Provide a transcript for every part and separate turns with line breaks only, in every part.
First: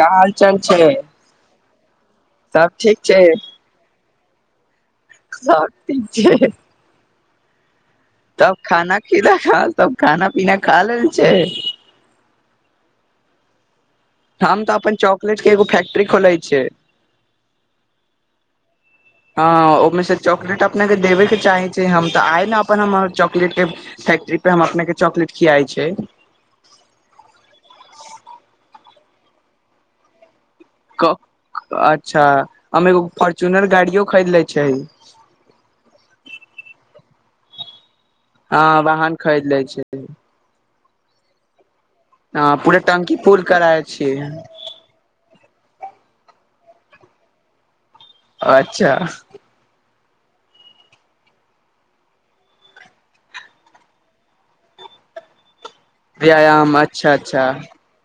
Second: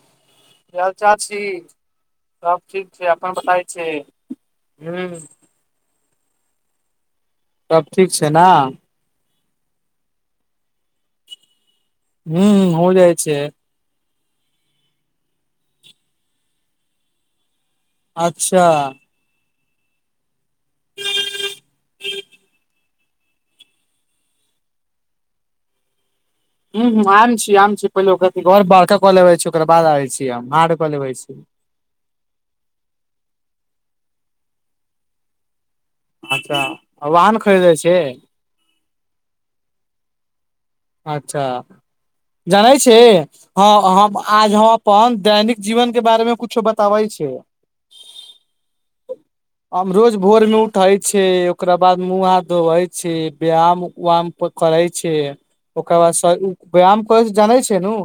का हाल चाल छै
ल चा छी सब ठीक छै अपन बताए छै ह
सब ठीक छै
सब ठीक छै ने
तब खाना खीदा ख तब खाना पीना खा ले लेने छै
हू हो जाइ छै
हम तऽ अपन चॉकलेट के एगो फैक्ट्री खोलै छिय
अच्छा
अ ओहिमे से चॉकलेट अपने के देबे के चाहे छै हम तऽ आय न अपन हम चॉकलेट के फैक्ट्री पे हम अपने के चॉकलेट खियाइ छै
ह ह आम छी आम छी पहिले ओकरा घर पे आधा क लेबे छी ओकरा बाद आबै छी हम हार्ड कऽ लेबै छी
अच्छा हमएगो फोर चूनर गाड़ियो खरीद ले छैय
अच्छा वाहन खरीदै छ
हँ वाहन खरीद लै छैय
अच्छा जानै
पूरा
छी
टंकी फूल
हँ
कराय
हम
छियै
आज हम अपन दैनिक जीवन के बारे मे कुछो बताबै छैय।
अच्छा
रोज भोर में उठे छैई ओकरा बाद मुह हाथ धोवे छैय व्यायाम वाम करे कहै छिय ओकर बाद स व्यायाम
अच्छा
कर
अच्छा
जानै छैय न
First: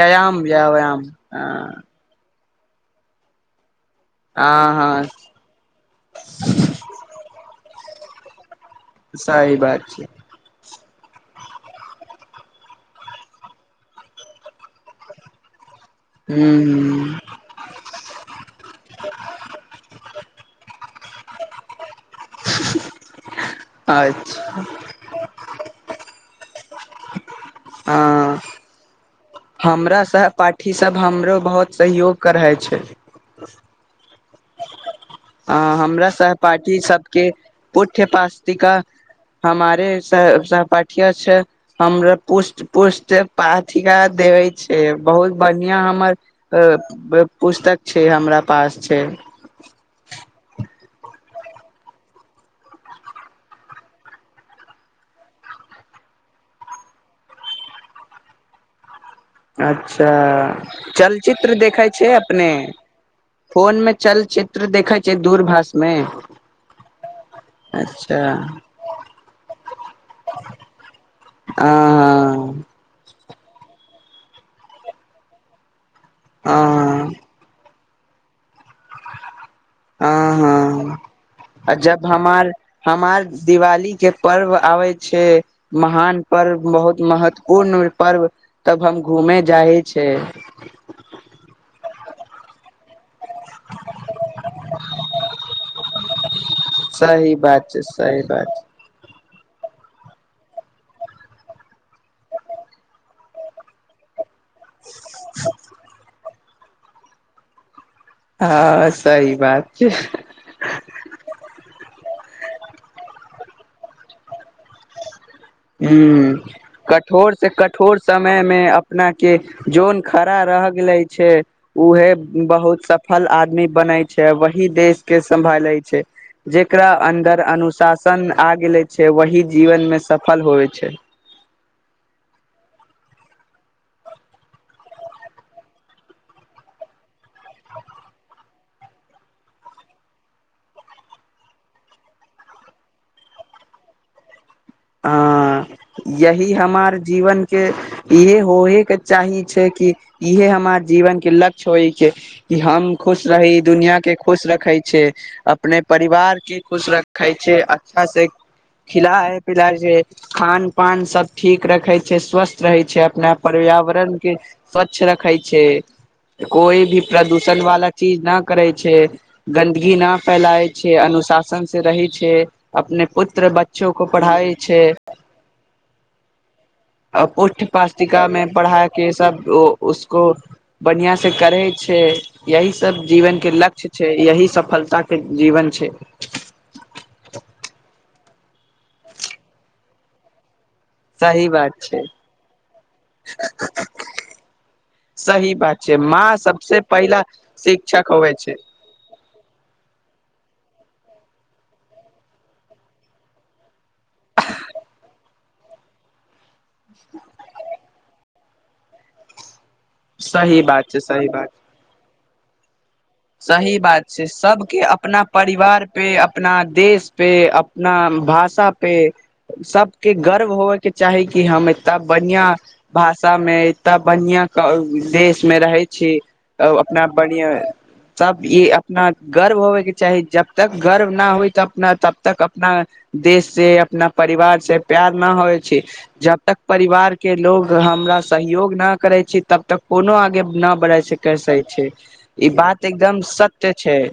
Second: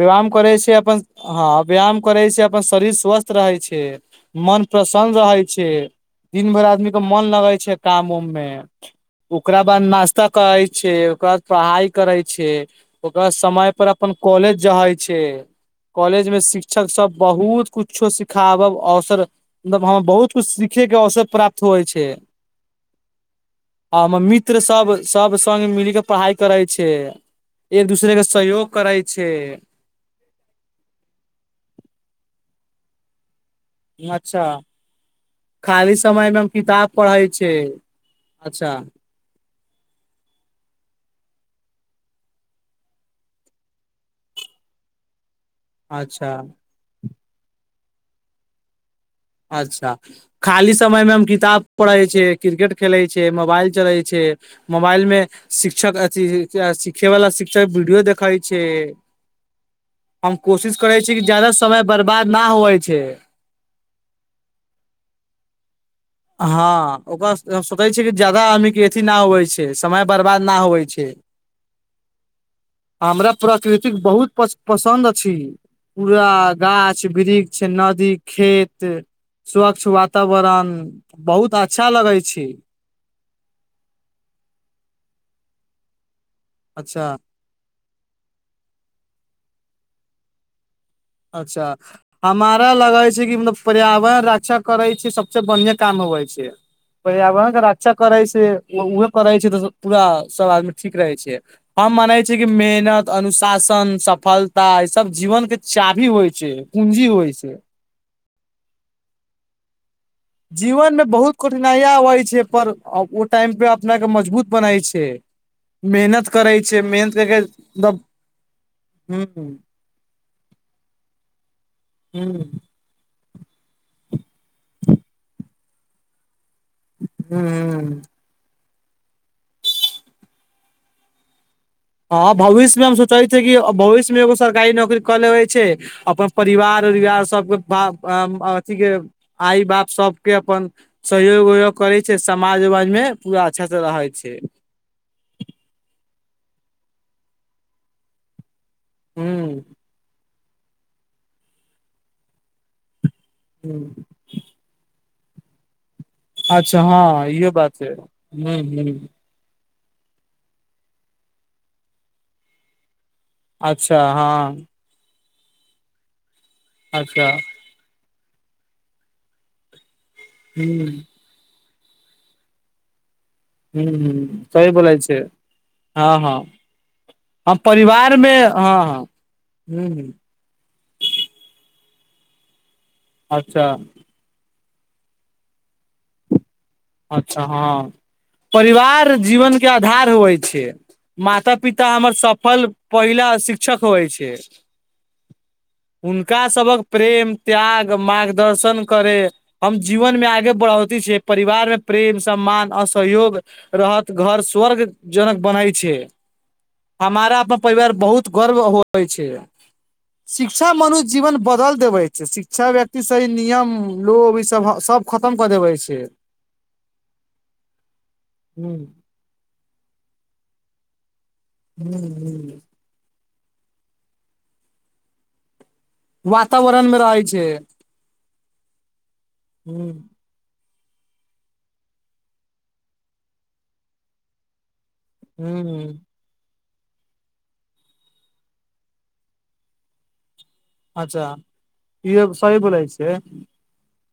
व्यायाम करै छैय अपन हँ व्यायाम करै छैय अपन शरीर स्वस्थ रहै छैय मन
हँ हँ
प्रसन्न रहै छै दिन भरि आदमी के मन लगै छैय काम उम मे
सही
ओकरा
बात
बाद
छै
नास्ता करै छैय ओकरा पढ़ाइ करै छैय ओकरा समय पर अपन कॉलेज जाहै छैय। कॉलेज में शिक्षक सब
हूँ
बहुत कुछो सिखाबब औसर मलब हम बहुत कुछ सिखे के अवसर प्राप्त होइ छैय। आ हमर
अच्छा
मित्र सब सब संगग मिल के पढ़ाई करै छैय एक दूसरे क
हँ
सहयोग कर
हमरा सहपाठी सब हमरो बहुत सहयोग करै छैय।
अच्छा
ह
खाली
हमरा
समय मे हम
सहपाठी
किताब
सबके
पढ़ै छै
पुठ्य पाठिका
अच्छा
हमारे सहपाठी छैय हमर पुष्ट पुष्ट पाथिका देव देवे छैय बहुत बढ़िया हमर
अच्छा
पुस्तक छैय हमरा पास छैय।
अच्छा खाली समय मे हम किताब पढ़े छ क्रिकेट खेले छै मोबाइल चले छैय। मोबाइल मे शिक्षक अथि सिखे वालला शिक्षक वीडियो देखइ छैय।
अच्छा
ज्यादा
चलचित्र
समय
देखै छैय
बर्बाद ना
अपने?
होवै छै
फोन में चलचित्र देखे छैय दूर भाषा
हँ ओकररा सोचै छियै कि
अच्छा
ज्यादा अमीके अथी नहि होइ छैय समय बर्बाद नहि होइ छैय।
आ ह
अ हमरा प्रकृत बहुत पसन्द अछि पूरा गाछ
हँ
वृक्ष नदी खेत स्वच्छ
ह
वातावरण
हँ
बहुत
आ
अच्छा
जब
लगै छी
हमार हमार दिवाली के पर्व आबै छैय महान पर्व बहुत
अच्छा
महत्वपूर्ण पर्व तब हम घूमे जा है छैय।
अच्छा हमारा लगा कि मतलब पर्यावरण रक्षा करै छैय सबस बढ़िआ काम होबय छैय।
सही
पर्यावरण
बात छै
रक्षा
सही
करै
बात
छैय
छै,
उह करै छैय तऽ पूरा सब आदमी ठीक रहै छैय हम मानै छियै कि मेहनत अनुशासन सफलता ई सब जीवन के चाभी होइ छैय पूंजी होइ छैय।
हँ सही बात छैय।
जीवन मे बहुत कठिनाइय अबै छैय पर ओ टाइम पे अपना के मजबूत बनै छैय।
हु कठोर से कठोर
मतलब
समय मे अपना
ह
के जोन खड़ा र रह गेलय छैय उह
ह
बहुत स फल आदमी बनै छैय वही देश के सम्भालै छैय। जेकरा अन्दर
ह ह
अनुशासन आ गेले छैय वही जीवन मे सफल होइ छैय।
हँ भविष्य मे हम सोचै छ कि भविष्य मे एगो सरकारी नौकरी कऽ लेबे छैय अपन परिवार परवार सबके अथिी के आइ बाप सबके अपन सहयोग उयोग करै छैय समाज उमाज पूरा अच्छास से रहै छैय।
ह यहि हमार जीवन के इहे हो हे के चाही
हूँ
छैय कि इहे हमर जीवन के लक्ष्य होइ छैय कि हम खुश रही दुनिया
हूँ,
के खुश रखै छैय अपने परिवार के
अच्छा
खुश
हँ
रखे
इहो
छैय
बात छै
अच्छा से
हूँ हूँ
खिलााय पिलाइ खान पान सब ठीक रखे छैय स्वस्थ रहै छैय, अपना
अच्छा
पर्यावरण के
हँ
स्वच्छ रखे छैय कोई भी
अच्छा
प्रदूषण वाला चीज न करै छैय गन्दगी न
हूँ
फैलाए छैय अनुशासन रही छैय अपने पुत्र
हूँ
बच्चो को पढ़ाई
सही
छै
बोलैय छैय हँ हँ
आ
हम
पुठ
परिवार
पास्टिका मे
हँ
पढ़ाइ
हँ
के सब
हूँ हूँ
उसको बढ़िया से करे छैय यही सब जीवन के
अच्छा
लक्ष्य छैय यही सफलता के जीवन छैय।
अच्छा हँ परिवार जीवन के आधार होइ छैय।
सही
माता
बात
पिता
छै
हमर सफल पहिला शिक्षक होइ छैय।
सही बात छै माँ
हुनका
सबसे
सभक
पहिला
प्रेम त्याग
शिक्षक होवे छै
मार्गदर्शन करे हम जी जीवन मे आगे बढ़ौती छैय परिवार प्रेम सम्मान असहयोग रहत घर स्वर्ग जनक बनै छैय। हमारा अपन परिवार बहुत गर्व होइ छैय।
सही
शिक्षा
बात छै
मनुष्य
सही
जीवन
बात
बदल देबै छैय शिक्षा व्यक्ति नियम
सही बात छैय
लोभ ई सब
सबके
सब
अपना
खतम कऽ देबै
परिवार
छै
पे अपना देश पे अपना भाषा पे सबके गर्व होवय के चाही कि कि हम एताना बढ़िया भाषा में एतता बढ़िया देश में रहय छैय
वातावरण मे
अपना
रहै
बढ़आ
छै
तब ई अपना गर्व होबयके चाही जब तक गर्व न होइ तऽ अपना तब तक अपना देश से अपना परिवार से प्यार न होइ छैय
हूँ
जब तक परिवारके लोग हमरा सहयोग नहि करै छी तब तक कोनो आगे न बड़ा से
अच्छा
कर सकै छैय
इहो
ई
सही
बात
बोलै छियै
एकदम सत्य छैय।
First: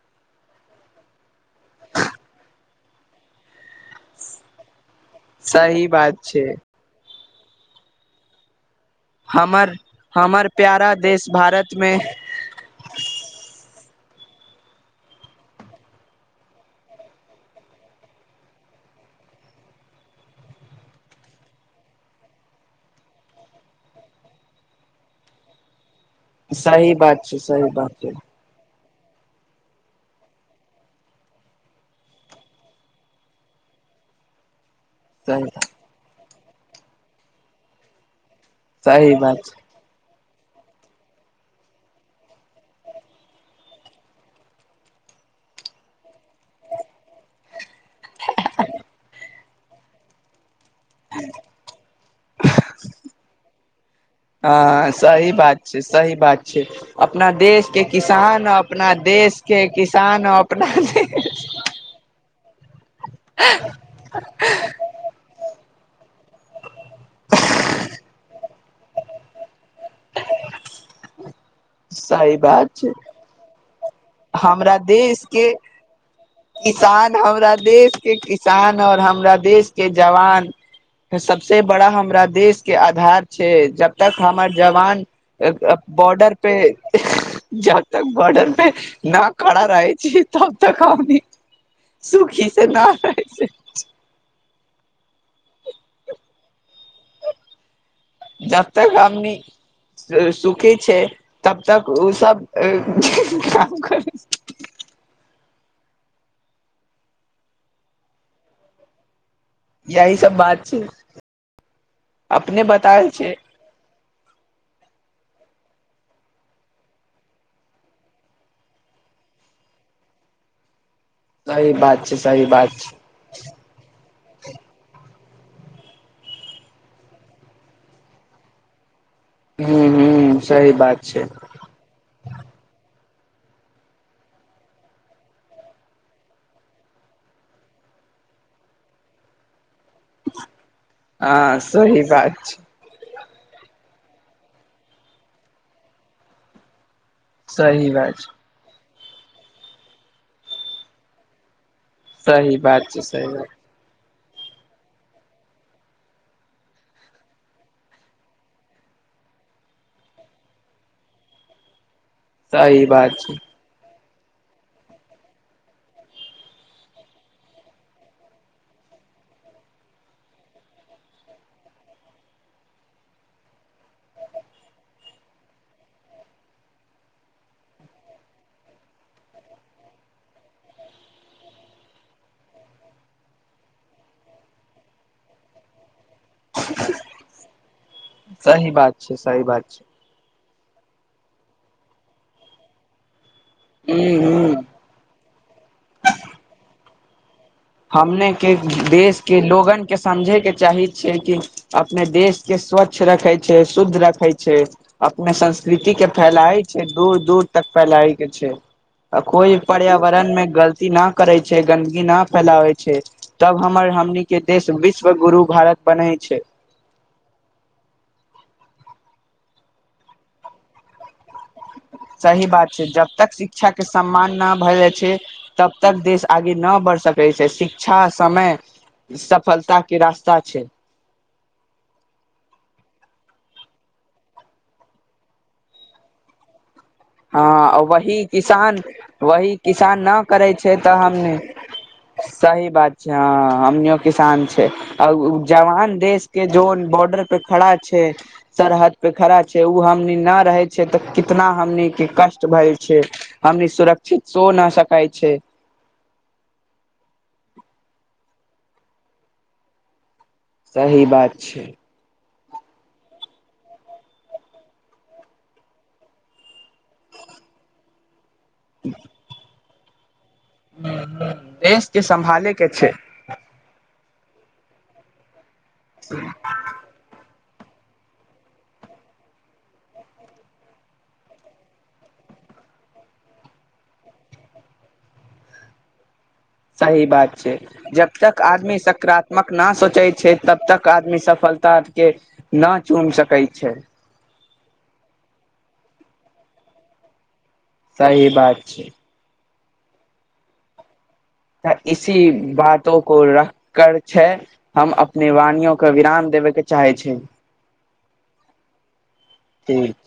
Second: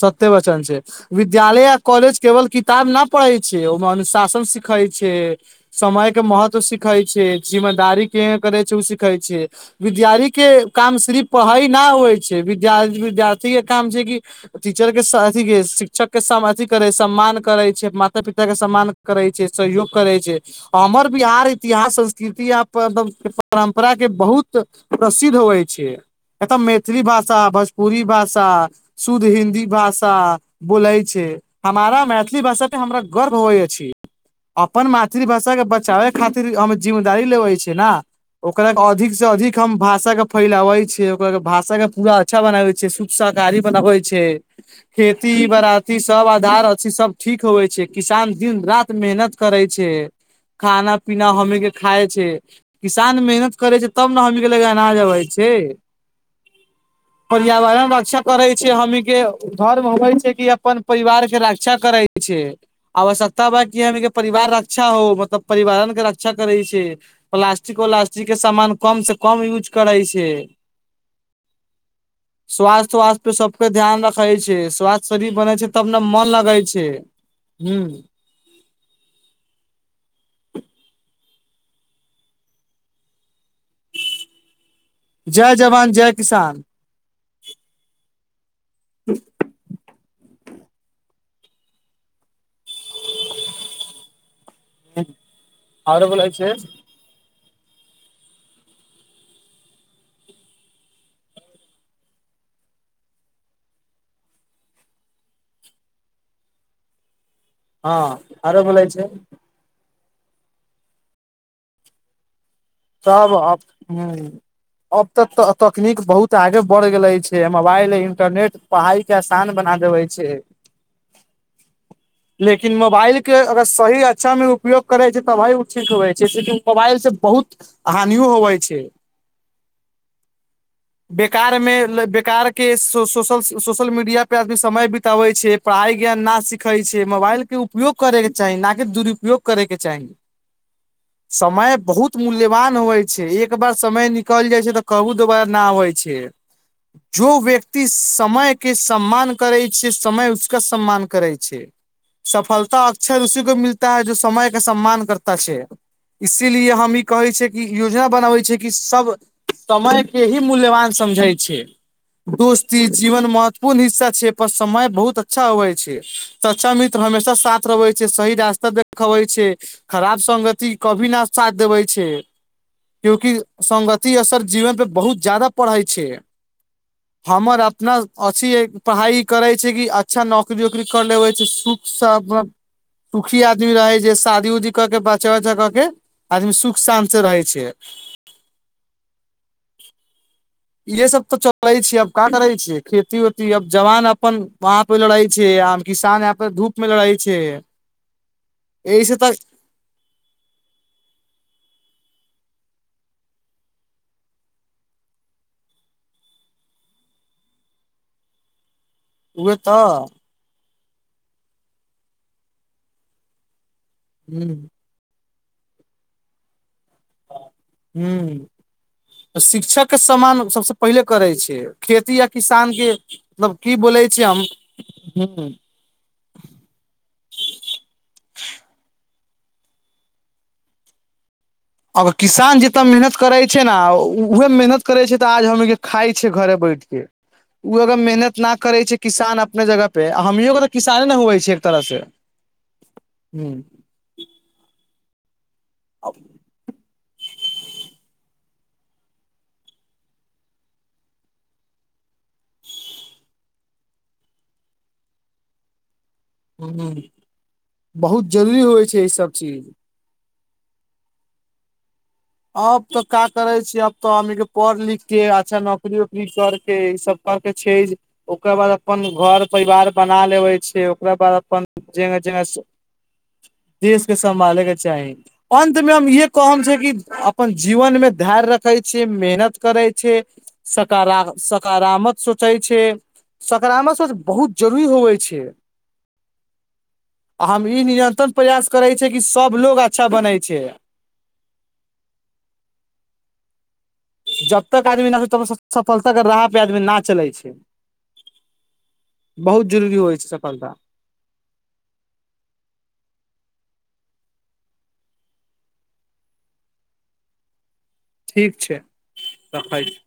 सत्य वचन छैय विद्यालय आ कॉलेज केवल किताब न पढ़ै छैय ओहिमे अनुशासन सिखै छैय
सही
समय
बात
के
छै
महत्व सिखै छैय जिम्मेदारी के करे छैय कहै छ
हमर
विद्यारी
हमर
के
प्यारा
काम
देश
सिर्फ पढ़ाई
भारत मे
नहि होइ छैय विद्यार विद्यार्थी के काम छैय कि टीचर के सह अथी के शिक्षक के सम अथी करे सम्मान करै छैय माता पिता के सम्मान करै छैय। सहयोग करै छैय हमर बिहार इतिहास संस्कृति आ मतलब परम्पराके बहुत प्रसिद्ध होइ छै एतऽ
सही
मैथिली
बात छै
भाषा
सही बात
भोजपुरी
छै
भाषा शुद्ध हिन् दि भाषा बोलै छै हमारा मैथिली भाषा पे हमरा गर्व होइ छै अपन मातृभाषाके
सही
बचाबै खातिर हम जिम्मेदी लेबै छियै न ओकरा अधिक
सही
से
बात
अधिक
छै
हम भाषा के फैलावै छै ओकरा के भाषा के पूरा अच्छा बनाबै छै शुक शाकारी बनाबै छै खेती बाराती सब आधार अछि सब ठीक होेवै छैय किसान दिन रात मेहनत करय छैय। खाना पीना हमी के खााय छ किसान मेहनत करै छैय तब ने हमी के ल
हँ
अनाज अबै
सही
छैय।
बात सही बात छैय अपना देश के किसान अपना देश के
धर्म होबै
किसान
छै कि
अपना
अपन परिवार के रक्षा करै छैय आवश्यकता बा कि हमी के परिवार रक्षा हो मतलब परिवारन के रक्षा करै छैय प्लास्टिक व्लास्टिक के सामान कम से कम यूज करै छैय।
सही बात छैय।
सबके ध्यान रखै छै
हमरा
स्वास्थ्य
देश
शरीर
के
बनै छै तब ने मन लगै छै
किसान हमरा
हूँ
देश के किसान और हम हमरा देश के जवान सबसे बड़ा हमरा देश के आधार छैय जब तक हमर जवान
जय जवान जय
बॉर्डर पे
किसान
जब तक बॉर्डर पे न खड़ा रहै छैय तब तक हमनी सुखी [unintelligible]
ह्म और बोलै छैय।
जब तक हमनी सुखी छैय तब तक ओ सब काम करै
[inaudible] हँ आरो बोलै छै
यही सब बात छै अपने बताय छै
तब ह अब तक तऽ तखनीक बहुत आगे बढ़ गेले छै मोबाइल इंटरनेट पढ़ाई के आसान बना देबे छै
सही बात छै सही
लेकिन
बात छै
मोबाइल के अगर सही अच्छा मे उपयोग करै छै त तबे ओ ठीक होे छै सेेकि मोबाइल से बहुत हानियो होवे छै
ह ह सही बात छै
बेकारमे बेकारके शो सोशल सोशल मीडिया पे आदमी समय बितबे छै पढ़ाइ ज्ञान ना सिखे छै मोबाइल के उपयोग करे छै के चाही न कि दुरुपयोग करैके चाही
हँ
समय
सही
बहुत
बात छै
मूल्यवान होइ एक बार समय निकल जाइ छै तऽ कहू दोबारा न होइ छै जो व्यक्ति
सही बात छै
समय के सम्मान करै छै समय उसका सम्मान करै छै
सही
सफलता
बात छै
अक्षर
सही
उसी को
बात
मिलता है जस समय के सम्मान करता छै इसीलिए हम ई कहै छै कि योजना बनाबै छै कि सब समय के ही मूल्यवान समझै छै दोस्ती
सही बात
जीवन
छै
महत्वपूर्ण हिस्सा पर समय बहुत अच्छा अबै छै सच्चा मित्र हमेशा साथ रहबे छै सही रास्ता देखब छै खराब संगति कभी न साथ देबै छै छै क्यूकि संगति असर जीवन पे बहुत ज्यादा पढ़ै छै हमर अपना अथी पढ़ाइ करै छै कि अच्छा नौकरी वकरी कर लेबै छै सब सुखी आदमी रहै जे शादी उदी क के बचा उचा क के आदमी सुख सान से रहै छै
सही बात छै सही बात छै
ये सब तो चलै छैै अब कहाँ करै छियै खेती उती अब जवान
हूं
अपन
हूं
वहां पे लड़े छै आ किसान या धूप में लड़े छै
हमने के
एहि से
देश
तऽ
के लोगन के समझे के चाही छियै कि अपने देश के स्वच्छ रखे छै शुद्ध रखे छै अपने संस्कृति के फैलाय दूर दूर तक फैलाय के छै
उहे
कोई
तऽ
पर्यावरण में गलती न करै छै गन्दगी न फैलावै छै तब हमर हमनी के
ह
देश विश्व गुरु भारत बनै छै
ह त शिक्षक के समान सबस पहिले करै छै खेती य
सही बात
किसान
छै
के
जब तक
मतलब
शिक्षा
की
के
बोलै छै
सम्मान
हम
न भए जाइ छै
ह
तब तक देश आगे नहि बढ़ि सकै छै शिक्षा समय सफलता के रास्ता छै
अगर किसान जतय मेहनत करै छै ने उहे मेहनत करै छै तऽ आज हम खाइ छियै घरे बैठ ओ
हँ
अगर
वही
मेहनत न
किसान
करै छै किसान
वही
अपने जगह
किसान
पे
न करै
हमरो के तऽ
छै
किसाने ने
हमनी
हवै छै एक तरह से
सही बात छै हँ हमनियो किसान छै जवान देश के जो पे खड़ा छै सरहद पे खड़ा छै ओ हमनी न रहे छै तऽ कितना हमनी के कष्ट भए छै हमनी सुरक्षित सो नहि सकै छै
ह बहुत जरूरी होइ छै ईसभ चीज
सही बात छै
अब तऽ का करे छी अब तऽ अी के पढ़ लिख के अच्छा नौकरी वकरी करके ई सब कर के छै ओकर बाद अपन घर परिवार ब बना लेवे छैय ओकरा बाद
देश के सम्भाले के छै
सम्भालेके चाही अन्तमे हम य कहम छै कि अपन जीवन मे धैर्य रखे छै मेहनत करै छै सकार सकारात्मक सोचै छै सकारात्मक सच बहुत जरूरी होवै छै
सही बात छै
हम ई
जब
निरन्तर
तक
प्रयास
आदमी
करै छै कि
सकारात्मक
सब
न
लोग
सोचै
अच्छा
छै
बनै
तब तक आदमी सफल ता के ना चुम सकैत छै
जबतक आदमी न तब सफलता के राह पे आदमी ना चले छै
सही बात छै
बहुत जरूरी होइ छै सफलता
त इसी बातो को रखकर छै हम अपने वाणियो क विराम देबे के चाहै छै
ठीक छै रखै छी
ठीक